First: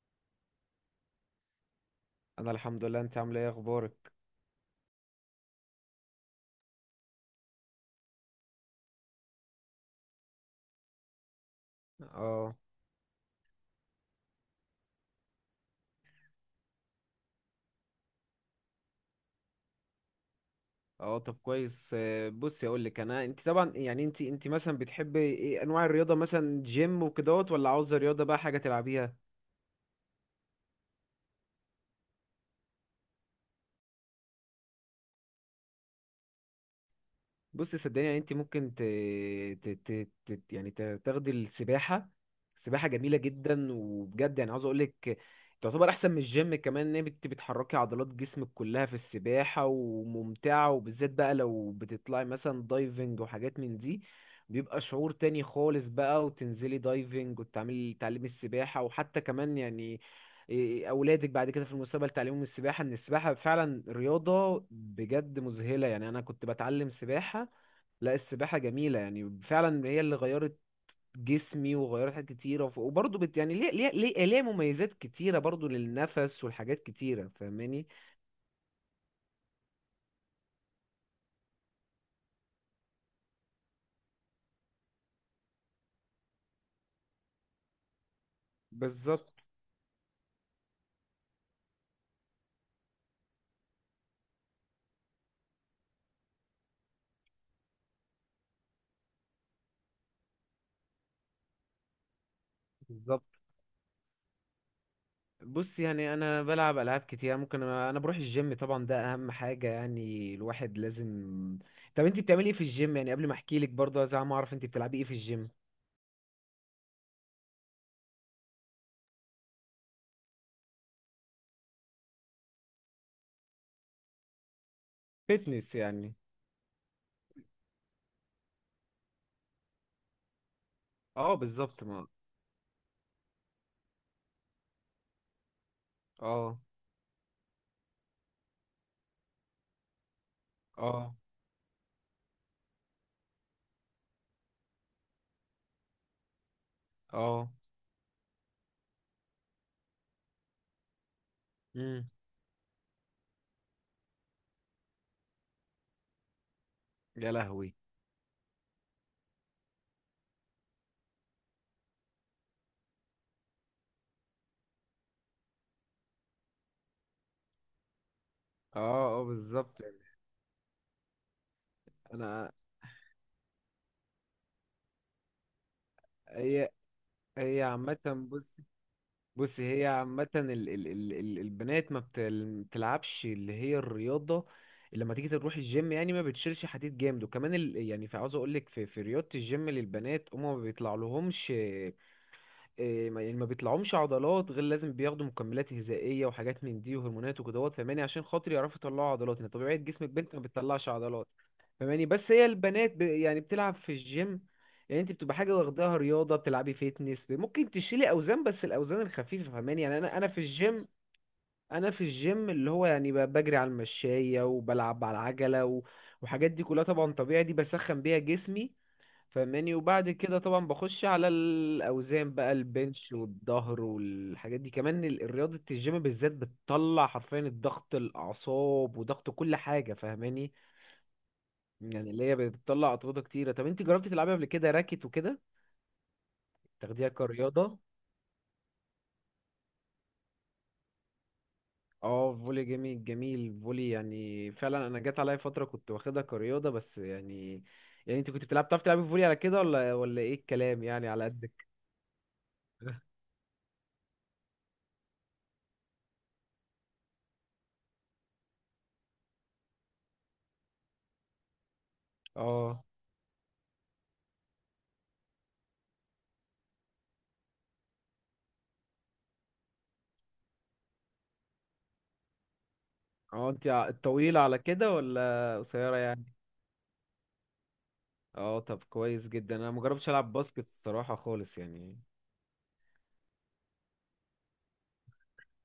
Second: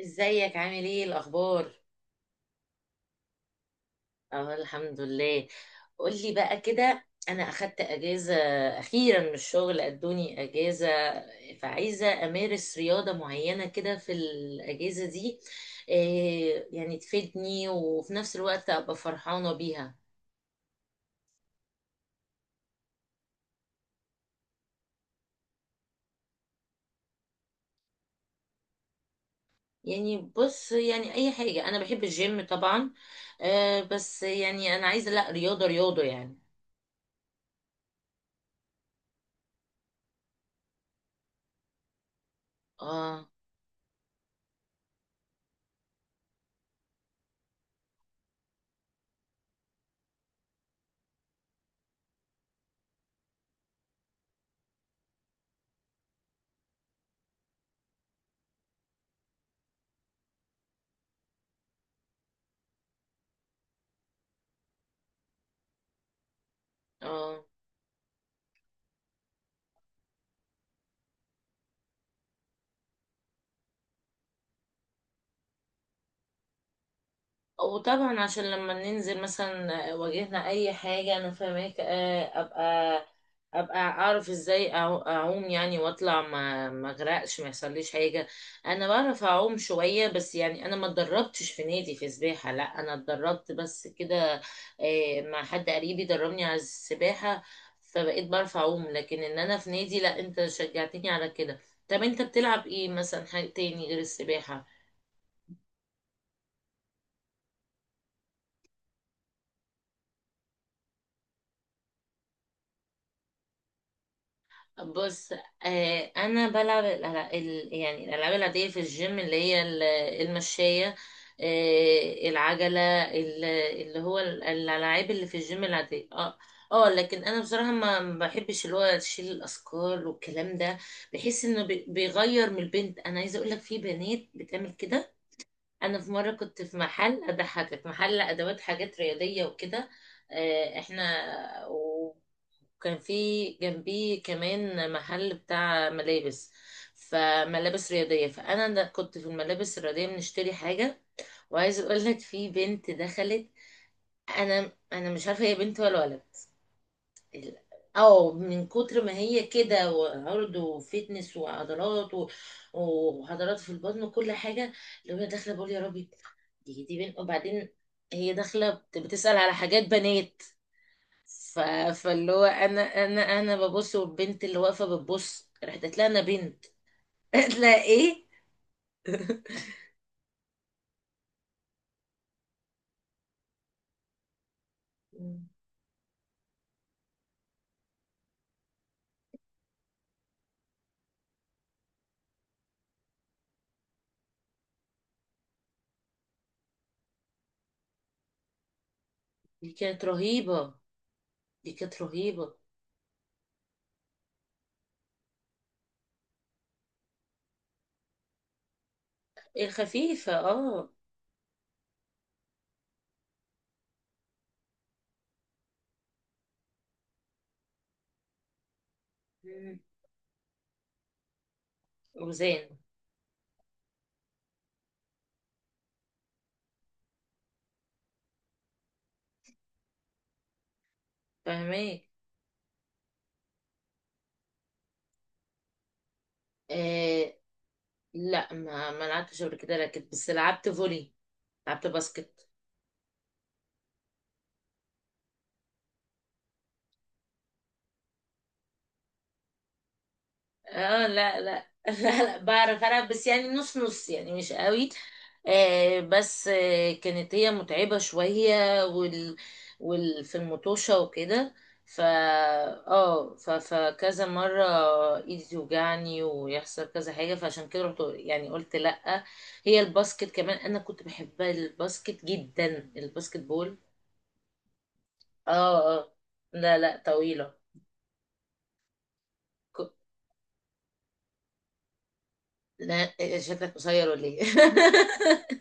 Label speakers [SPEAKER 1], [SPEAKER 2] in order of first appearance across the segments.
[SPEAKER 1] ازيك، عامل ايه الاخبار؟
[SPEAKER 2] انا الحمد لله. انت عامله ايه، اخبارك؟
[SPEAKER 1] اه، الحمد لله. قولي بقى كده، انا اخدت اجازة اخيرا من الشغل، ادوني اجازة. فعايزة
[SPEAKER 2] اه
[SPEAKER 1] امارس رياضة معينة كده في الاجازة دي. إيه يعني تفيدني وفي نفس الوقت ابقى فرحانة بيها.
[SPEAKER 2] اه، طب كويس. بصي اقول لك. انت طبعا، يعني انت مثلا بتحبي ايه انواع الرياضه؟ مثلا جيم وكدهوت، ولا عاوزه رياضه بقى حاجه تلعبيها؟
[SPEAKER 1] يعني بص، يعني اي حاجة. انا بحب الجيم طبعا. بس يعني انا عايزة، لا رياضة رياضة يعني.
[SPEAKER 2] بص صدقني، يعني انت ممكن ت... ت... تاخدي السباحه. السباحه جميله
[SPEAKER 1] اه،
[SPEAKER 2] جدا وبجد، يعني عاوز اقول لك تعتبر احسن من الجيم كمان. ان انت بتحركي عضلات جسمك كلها في السباحه وممتعه، وبالذات بقى لو بتطلعي مثلا دايفنج وحاجات من دي، بيبقى شعور تاني خالص بقى. وتنزلي دايفنج، وتعملي تعليم السباحه، وحتى كمان يعني إيه، إيه، اولادك بعد كده في المستقبل تعلمهم السباحه. ان السباحه فعلا رياضه بجد مذهله، يعني انا كنت بتعلم
[SPEAKER 1] اه،
[SPEAKER 2] سباحه. لا، السباحة جميلة، يعني فعلا هي اللي غيرت جسمي وغيرت حاجات كتيرة. وبرضه يعني ليه مميزات كتيرة برضه للنفس والحاجات كتيرة، فاهماني؟
[SPEAKER 1] وطبعا عشان لما ننزل مثلا واجهنا اي حاجة، انا فاهمك. ابقى اعرف ازاي اعوم يعني واطلع، ما اغرقش، ما يحصليش حاجة. انا بعرف
[SPEAKER 2] بالظبط
[SPEAKER 1] اعوم شوية، بس يعني انا ما اتدربتش في نادي في سباحة، لا انا اتدربت بس كده. مع حد قريبي دربني على السباحة. فبقيت بعرف اعوم، لكن ان انا في نادي لا، انت شجعتني على كده. طب انت بتلعب ايه مثلا؟
[SPEAKER 2] بالظبط.
[SPEAKER 1] حاجة تاني غير السباحة.
[SPEAKER 2] بص، يعني انا بلعب العاب كتير. ممكن انا بروح الجيم طبعا، ده اهم حاجة، يعني الواحد لازم. طب انت بتعملي ايه في الجيم؟ يعني قبل ما احكي لك برضه عايز ما اعرف انت بتلعبي ايه في
[SPEAKER 1] بص،
[SPEAKER 2] الجيم.
[SPEAKER 1] انا بلعب يعني الالعاب العاديه في الجيم، اللي هي المشايه، آه العجله، الالعاب اللي في الجيم
[SPEAKER 2] فتنس
[SPEAKER 1] العاديه،
[SPEAKER 2] يعني؟
[SPEAKER 1] اه. اه لكن انا بصراحه ما بحبش اللي هو تشيل الاثقال والكلام ده.
[SPEAKER 2] اه
[SPEAKER 1] بحس انه
[SPEAKER 2] بالظبط. ما
[SPEAKER 1] بيغير من البنت. انا عايزه اقول لك، في بنات بتعمل كده. انا في مره
[SPEAKER 2] اه
[SPEAKER 1] كنت في محل، اضحكك، محل ادوات حاجات رياضيه وكده. آه، احنا.
[SPEAKER 2] اه
[SPEAKER 1] وكان في جنبيه كمان محل بتاع ملابس،
[SPEAKER 2] اه،
[SPEAKER 1] فملابس رياضيه. فانا كنت في الملابس الرياضيه بنشتري حاجه. وعايز اقول
[SPEAKER 2] امم
[SPEAKER 1] لك، في بنت دخلت، انا مش عارفه هي بنت ولا ولد.
[SPEAKER 2] يا
[SPEAKER 1] ال-
[SPEAKER 2] لهوي.
[SPEAKER 1] اه من كتر ما هي كده، وعرض، وفتنس، وعضلات، وعضلات في البطن وكل حاجة. اللي هو أنا داخلة بقول يا ربي، دي بنت. وبعدين هي داخلة
[SPEAKER 2] اه اه،
[SPEAKER 1] بتسأل على
[SPEAKER 2] بالظبط.
[SPEAKER 1] حاجات بنات. ف... فاللي هو
[SPEAKER 2] انا
[SPEAKER 1] انا، انا ببص، والبنت اللي واقفة بتبص، رحت قالت لها انا بنت.
[SPEAKER 2] هي
[SPEAKER 1] قالت
[SPEAKER 2] هي
[SPEAKER 1] لها
[SPEAKER 2] عامة
[SPEAKER 1] ايه.
[SPEAKER 2] بص بص هي عامة البنات ما بتل- بتلعبش اللي هي الرياضة اللي لما تيجي
[SPEAKER 1] مم.
[SPEAKER 2] تروح الجيم، يعني ما بتشيلش حديد جامد. وكمان ال، يعني في، عاوز اقول لك في, في رياضة الجيم للبنات هما ما بيطلع لهمش، يعني ما بيطلعهمش عضلات غير لازم بياخدوا مكملات غذائية وحاجات من دي وهرمونات وكدهوت، فاهماني؟ عشان خاطر يعرفوا يطلعوا عضلات، يعني طبيعة
[SPEAKER 1] دي
[SPEAKER 2] جسم
[SPEAKER 1] كانت
[SPEAKER 2] البنت ما
[SPEAKER 1] رهيبة،
[SPEAKER 2] بتطلعش عضلات.
[SPEAKER 1] دي كانت
[SPEAKER 2] فاهماني؟ بس هي
[SPEAKER 1] رهيبة.
[SPEAKER 2] البنات يعني بتلعب في الجيم، يعني انت بتبقى حاجه واخداها رياضه، بتلعبي فيتنس، ممكن تشيلي اوزان بس الاوزان الخفيفه، فاهماني؟ يعني
[SPEAKER 1] الخفيفة اه.
[SPEAKER 2] انا في الجيم اللي هو، يعني بجري على المشايه وبلعب على العجله، و... وحاجات دي كلها طبعا طبيعي، دي بسخن بيها جسمي، فاهماني؟
[SPEAKER 1] مم.
[SPEAKER 2] وبعد كده طبعا بخش على الاوزان بقى،
[SPEAKER 1] وزان.
[SPEAKER 2] البنش والظهر والحاجات دي. كمان رياضه الجيم بالذات بتطلع حرفيا الضغط، الاعصاب، وضغط كل حاجه، فاهماني؟
[SPEAKER 1] فاهمك.
[SPEAKER 2] يعني اللي هي بتطلع أطرودة كتيرة. طب انت جربتي تلعبي قبل كده راكت وكده؟ تاخديها كرياضة؟
[SPEAKER 1] لا، ما لعبتش قبل كده راكت، بس لعبت فولي، لعبت
[SPEAKER 2] اه،
[SPEAKER 1] باسكت.
[SPEAKER 2] فولي جميل. فولي، يعني فعلا انا جات عليا فترة كنت واخدها كرياضة، بس يعني، يعني انت كنت بتلعب، بتعرفي تلعبي فولي على كده، ولا ايه الكلام يعني
[SPEAKER 1] اه
[SPEAKER 2] على
[SPEAKER 1] لا
[SPEAKER 2] قدك؟
[SPEAKER 1] لا، لا لا، بعرف العب، بس يعني نص نص يعني، مش قوي. آه بس آه كانت هي متعبة شوية، وال في المطوشة وكده. ف
[SPEAKER 2] اه
[SPEAKER 1] اه فكذا مرة ايدي توجعني ويحصل كذا حاجة، فعشان كده رحت يعني قلت لا. هي الباسكت كمان انا كنت بحبها، الباسكت جدا، الباسكت
[SPEAKER 2] اه. انت
[SPEAKER 1] بول.
[SPEAKER 2] ع- طويلة على كده ولا
[SPEAKER 1] اه،
[SPEAKER 2] قصيرة
[SPEAKER 1] اه،
[SPEAKER 2] يعني؟
[SPEAKER 1] لا لا، طويلة.
[SPEAKER 2] اه، طب كويس جدا. انا مجربتش العب باسكت الصراحة خالص يعني.
[SPEAKER 1] لا، شكلك قصير ولا ايه؟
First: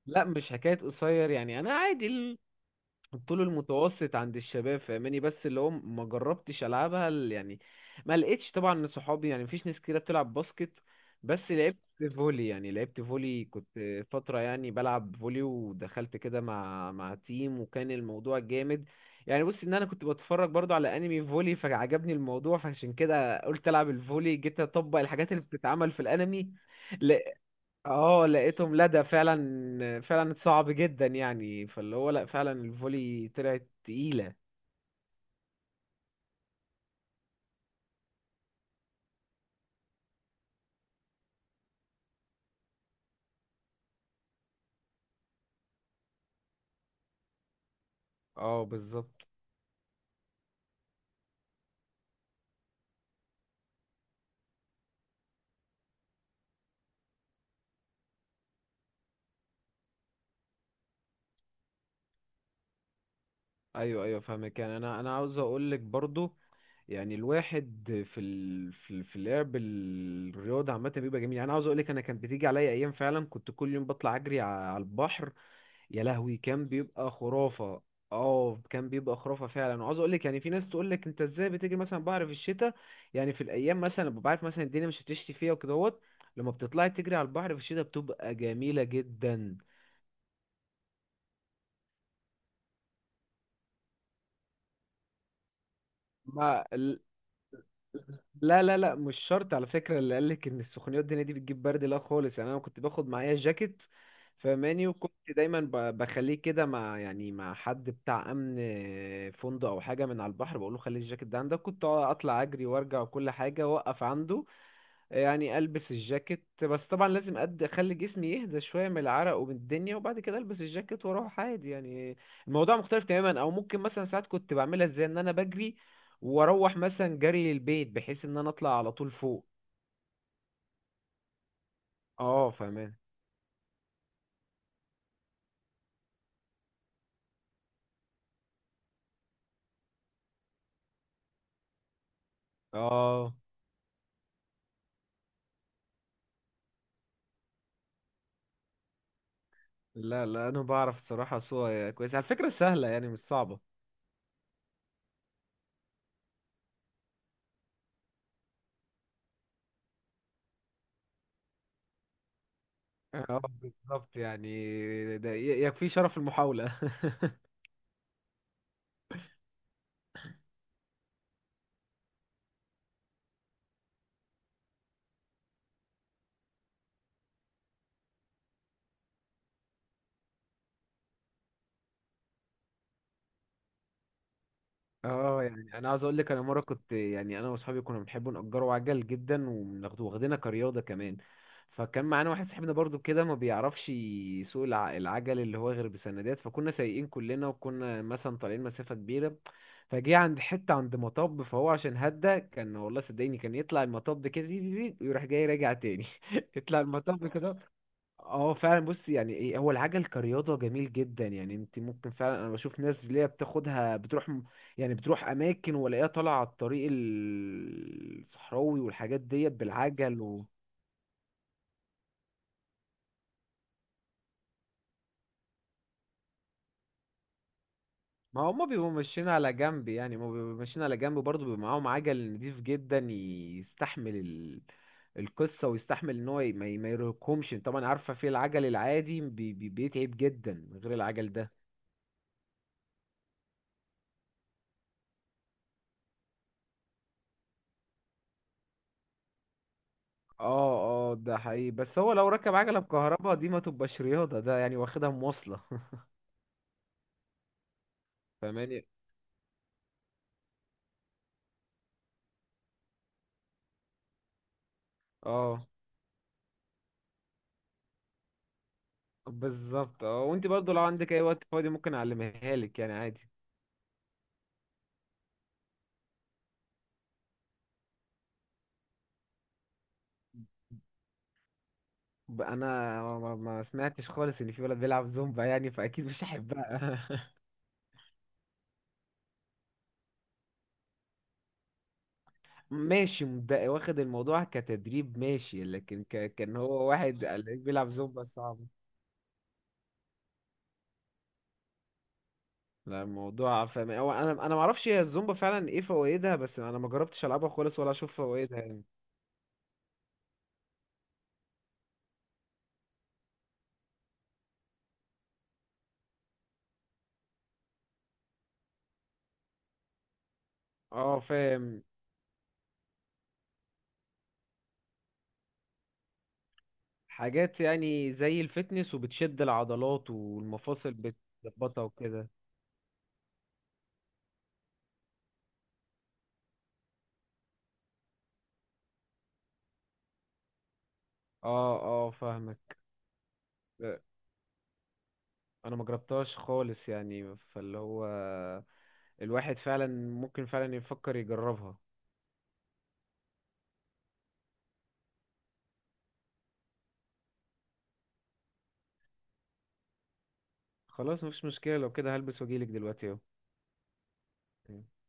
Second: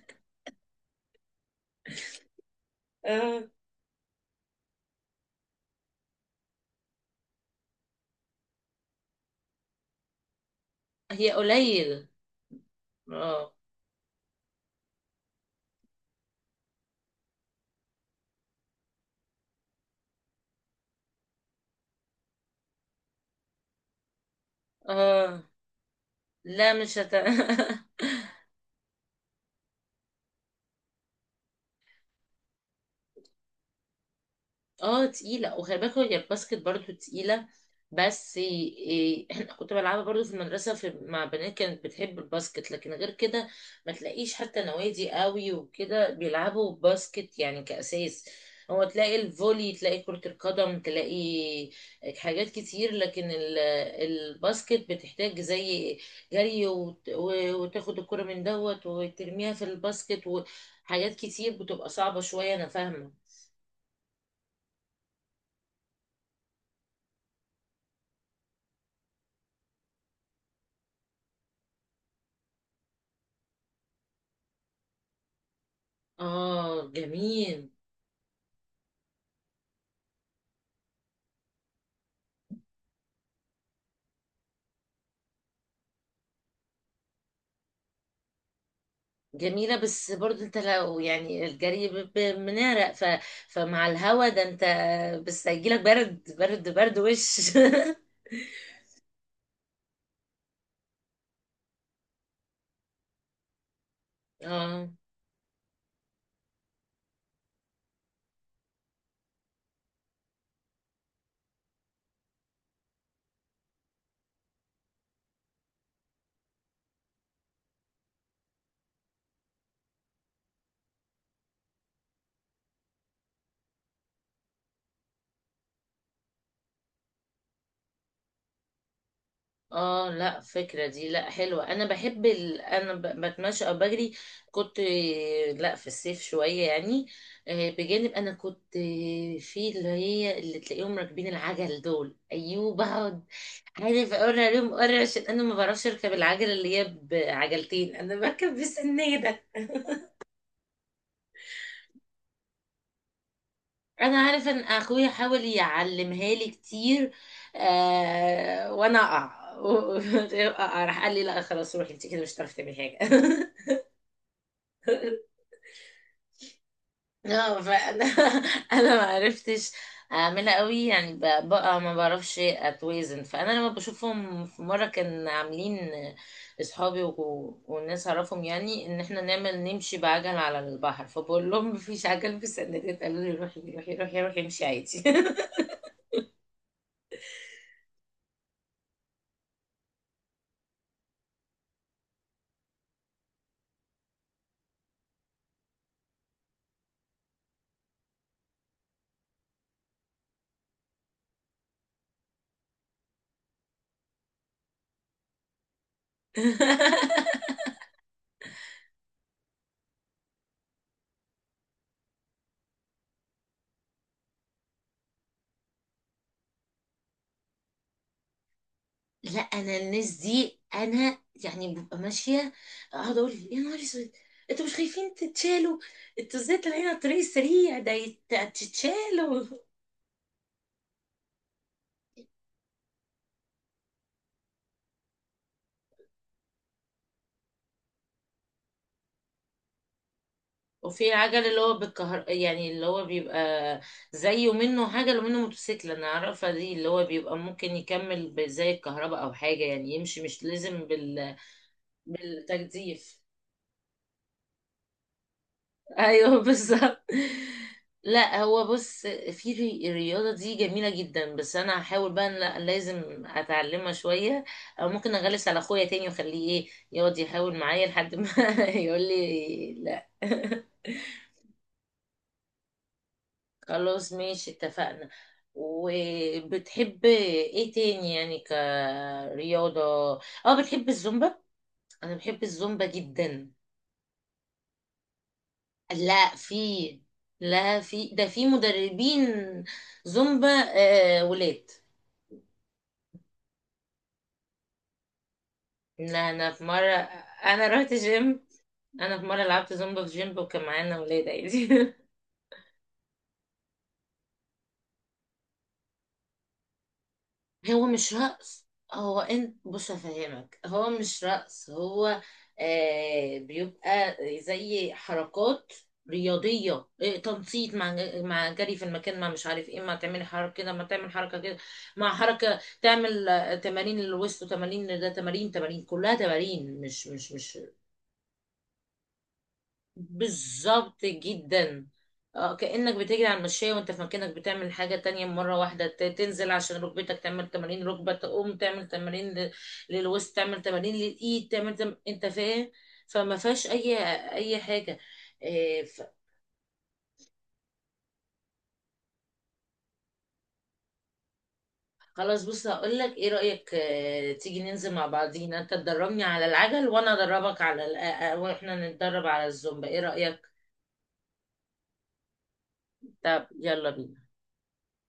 [SPEAKER 2] لا، مش حكاية قصير، يعني انا عادي. الطول
[SPEAKER 1] اه.
[SPEAKER 2] المتوسط عند الشباب، فاهماني؟ بس اللي هو ما جربتش العبها، يعني ما لقيتش طبعا صحابي، يعني مفيش ناس كتيره بتلعب باسكت.
[SPEAKER 1] هي
[SPEAKER 2] بس لعبت
[SPEAKER 1] قليل.
[SPEAKER 2] فولي، يعني لعبت فولي،
[SPEAKER 1] اه،
[SPEAKER 2] كنت فتره يعني بلعب فولي، ودخلت كده مع تيم وكان الموضوع جامد. يعني بص، ان انا كنت بتفرج برضو على انمي فولي فعجبني الموضوع، فعشان كده قلت العب الفولي، جيت اطبق الحاجات اللي
[SPEAKER 1] اه،
[SPEAKER 2] بتتعمل في الانمي.
[SPEAKER 1] لا مش هت
[SPEAKER 2] اه لقيتهم لدى، فعلا فعلا صعب جدا يعني، فاللي هو لا، فعلا الفولي طلعت تقيلة.
[SPEAKER 1] اه. تقيلة، وخلي بالك هي الباسكت برضو تقيلة. بس إيه إيه، احنا كنت بلعبها برضو في المدرسة، في مع بنات كانت بتحب الباسكت. لكن غير كده ما تلاقيش حتى نوادي قوي وكده بيلعبوا باسكت يعني كأساس.
[SPEAKER 2] اه
[SPEAKER 1] هو تلاقي
[SPEAKER 2] بالظبط.
[SPEAKER 1] الفولي، تلاقي كرة القدم، تلاقي حاجات كتير، لكن الباسكت بتحتاج زي جري وتاخد الكرة من دوت وترميها في الباسكت، وحاجات كتير بتبقى صعبة شوية. أنا فاهمة.
[SPEAKER 2] ايوه ايوه فاهمك. يعني انا عاوز اقول لك برضو، يعني الواحد في في لعب الرياضة عامة بيبقى جميل. يعني انا عاوز اقول لك، انا كان بتيجي عليا ايام فعلا كنت كل يوم بطلع اجري على البحر. يا لهوي كان
[SPEAKER 1] اه
[SPEAKER 2] بيبقى
[SPEAKER 1] جميل.
[SPEAKER 2] خرافة. اه كان بيبقى خرافة فعلا. وعاوز اقول لك، يعني في ناس تقول لك انت ازاي بتيجي مثلا بحر في الشتاء؟ يعني في الايام مثلا ببقى عارف مثلا الدنيا مش هتشتي فيها وكده اهوت. لما بتطلعي تجري على البحر في الشتاء بتبقى جميلة جدا.
[SPEAKER 1] جميلة، بس برضو انت لو يعني الجري بنعرق، فمع الهوا ده انت، بس هيجيلك برد
[SPEAKER 2] ما
[SPEAKER 1] برد برد وش.
[SPEAKER 2] لا لا لا، مش شرط على فكرة، اللي قالك ان السخونيات الدنيا دي بتجيب برد لا خالص. يعني انا كنت باخد معايا جاكيت فماني،
[SPEAKER 1] اه،
[SPEAKER 2] وكنت دايما بخليه كده مع، يعني مع حد بتاع امن فندق او حاجة من على البحر، بقول له خلي الجاكيت ده عندك، كنت اطلع اجري وارجع، وكل حاجة واقف عنده. يعني البس الجاكيت، بس طبعا لازم قد اخلي جسمي يهدى شويه من العرق ومن الدنيا، وبعد كده البس الجاكيت واروح عادي يعني. الموضوع مختلف تماما، او ممكن مثلا ساعات كنت بعملها ازاي، ان انا بجري واروح مثلا جري للبيت، بحيث ان انا اطلع على طول فوق.
[SPEAKER 1] اه، لا فكرة دي لا حلوة. انا بحب
[SPEAKER 2] اه
[SPEAKER 1] انا
[SPEAKER 2] فاهمان.
[SPEAKER 1] بتمشى او بجري كنت. لا في الصيف شوية يعني. بجانب انا كنت في اللي هي اللي تلاقيهم راكبين العجل دول، ايوه بقعد
[SPEAKER 2] اه
[SPEAKER 1] عايزة اوري عليهم، اوري، عشان انا ما بعرفش اركب العجلة اللي هي بعجلتين، انا بركب بسنادة.
[SPEAKER 2] لا لا، انا بعرف الصراحه صوره كويس على فكره، سهله يعني مش صعبه.
[SPEAKER 1] انا عارفة ان اخويا حاول يعلمها لي كتير، آه، وانا اقع اقع، راح قال لي لا خلاص روحي انت كده مش هتعرفي تعملي حاجة.
[SPEAKER 2] اه بالظبط، يعني ده يكفي شرف المحاوله.
[SPEAKER 1] لا فانا انا ما عرفتش اعملها قوي يعني، بقى ما بعرفش اتوازن. فانا لما بشوفهم في مره كان عاملين اصحابي والناس اعرفهم يعني ان احنا نعمل نمشي بعجل على البحر، فبقول لهم مفيش عجل في السندات، قالوا لي روحي روحي روحي روحي امشي عادي.
[SPEAKER 2] اه، يعني انا عايز اقول لك، انا مره كنت، يعني انا واصحابي كنا بنحب نأجروا عجل جدا وناخده، واخدينها كرياضه كمان. فكان معانا واحد صاحبنا برضو كده ما بيعرفش يسوق العجل، اللي هو غير بسندات. فكنا سايقين كلنا، وكنا مثلا طالعين مسافه كبيره. فجه عند حته، عند مطب، فهو عشان هدى كان، والله صدقيني كان يطلع المطب كده، دي- دي- دي، ويروح جاي راجع تاني. يطلع المطب كده. اه فعلا. بص، يعني ايه، هو العجل كرياضة جميل جدا. يعني انت ممكن فعلا، انا بشوف ناس اللي هي بتاخدها بتروح، يعني بتروح اماكن، والاقيها طالعة على الطريق الصحراوي، والحاجات
[SPEAKER 1] لا،
[SPEAKER 2] ديت
[SPEAKER 1] انا الناس
[SPEAKER 2] بالعجل و...
[SPEAKER 1] دي، انا يعني ببقى ماشيه، اقعد اقول يا نهار اسود، انتوا مش خايفين تتشالوا؟ انتوا ازاي طالعين على الطريق السريع ده؟
[SPEAKER 2] ما هما بيبقوا ماشيين
[SPEAKER 1] تتشالوا.
[SPEAKER 2] على جنب، يعني هما بيبقوا ماشيين على جنب برضه، بيبقى معاهم عجل نضيف جدا يستحمل ال... القصة، ويستحمل ان هو ما يرهقهمش. طبعا عارفة في العجل العادي بيتعب جدا، غير
[SPEAKER 1] وفي
[SPEAKER 2] العجل
[SPEAKER 1] عجل
[SPEAKER 2] ده.
[SPEAKER 1] اللي هو بالكهر يعني، اللي هو بيبقى زي، ومنه عجل ومنه موتوسيكل، انا عارفه دي اللي هو بيبقى ممكن يكمل، زي الكهرباء او حاجه يعني يمشي، مش لازم
[SPEAKER 2] اه اه، ده حقيقي. بس هو لو ركب عجلة
[SPEAKER 1] بالتجديف.
[SPEAKER 2] بكهرباء دي ما تبقاش رياضة، ده يعني واخدها مواصلة.
[SPEAKER 1] ايوه بالظبط. لا هو
[SPEAKER 2] فاهماني؟
[SPEAKER 1] بص، في الرياضه دي جميله جدا، بس انا هحاول بقى إن لا، لازم اتعلمها شويه. او ممكن اغلس على
[SPEAKER 2] اه
[SPEAKER 1] اخويا تاني واخليه ايه، يقعد يحاول معايا لحد ما يقول لي
[SPEAKER 2] بالظبط.
[SPEAKER 1] لا.
[SPEAKER 2] اه، وانت برضو لو عندك اي وقت فاضي ممكن اعلمها لك، يعني عادي.
[SPEAKER 1] خلاص، ماشي، اتفقنا. وبتحب ايه تاني يعني كرياضة؟ اه، بتحب الزومبا؟ انا بحب
[SPEAKER 2] انا
[SPEAKER 1] الزومبا
[SPEAKER 2] ما
[SPEAKER 1] جدا.
[SPEAKER 2] ما سمعتش خالص ان في ولد بيلعب زومبا، يعني فاكيد مش
[SPEAKER 1] لا في،
[SPEAKER 2] هحبها.
[SPEAKER 1] لا في، ده في مدربين زومبا، آه ولاد.
[SPEAKER 2] ماشي مبدئي، واخد الموضوع كتدريب ماشي، لكن
[SPEAKER 1] لا انا
[SPEAKER 2] كان
[SPEAKER 1] في مرة،
[SPEAKER 2] هو واحد قال لك
[SPEAKER 1] انا
[SPEAKER 2] بيلعب
[SPEAKER 1] رحت
[SPEAKER 2] زومبا
[SPEAKER 1] جيم،
[SPEAKER 2] صعب.
[SPEAKER 1] انا في مرة لعبت زومبا في جيم وكان معانا ولاد عادي.
[SPEAKER 2] لا، الموضوع فاهم. هو انا ما اعرفش هي الزومبا فعلا ايه فوائدها، بس انا ما جربتش العبها خالص
[SPEAKER 1] هو
[SPEAKER 2] ولا اشوف
[SPEAKER 1] مش
[SPEAKER 2] فوائدها
[SPEAKER 1] رقص.
[SPEAKER 2] يعني.
[SPEAKER 1] هو انت بص افهمك، هو مش رقص، هو بيبقى زي حركات رياضية، تنشيط، مع مع جري في المكان، ما مش عارف ايه، ما تعملي حركة كده، ما تعمل
[SPEAKER 2] اه
[SPEAKER 1] حركة كده،
[SPEAKER 2] فاهم.
[SPEAKER 1] مع حركة تعمل تمارين للوسط، وتمارين ده، تمارين، تمارين، كلها تمارين، مش.
[SPEAKER 2] حاجات يعني زي الفتنس، وبتشد العضلات والمفاصل
[SPEAKER 1] بالظبط
[SPEAKER 2] بتظبطها
[SPEAKER 1] جدا.
[SPEAKER 2] وكده.
[SPEAKER 1] اه كأنك بتجري على المشاية، وانت في مكانك بتعمل حاجة تانية، مرة واحدة تنزل عشان ركبتك تعمل تمارين ركبة، تقوم تعمل تمارين للوسط، تعمل تمارين للإيد، تعمل
[SPEAKER 2] اه اه
[SPEAKER 1] انت فاهم.
[SPEAKER 2] فاهمك.
[SPEAKER 1] فما فيهاش
[SPEAKER 2] لا،
[SPEAKER 1] أي حاجة.
[SPEAKER 2] انا ما
[SPEAKER 1] إيه ف...
[SPEAKER 2] جربتهاش خالص يعني، فاللي هو الواحد فعلا ممكن فعلا يفكر يجربها.
[SPEAKER 1] خلاص، بص هقول لك ايه رأيك، تيجي ننزل مع بعضينا، انت تدربني على العجل، وانا ادربك على ال... آه، آه، واحنا نتدرب على الزومبا، ايه رأيك؟
[SPEAKER 2] خلاص مفيش مشكلة، لو كده هلبس واجيلك دلوقتي.
[SPEAKER 1] طب يلا بينا.
[SPEAKER 2] اهو.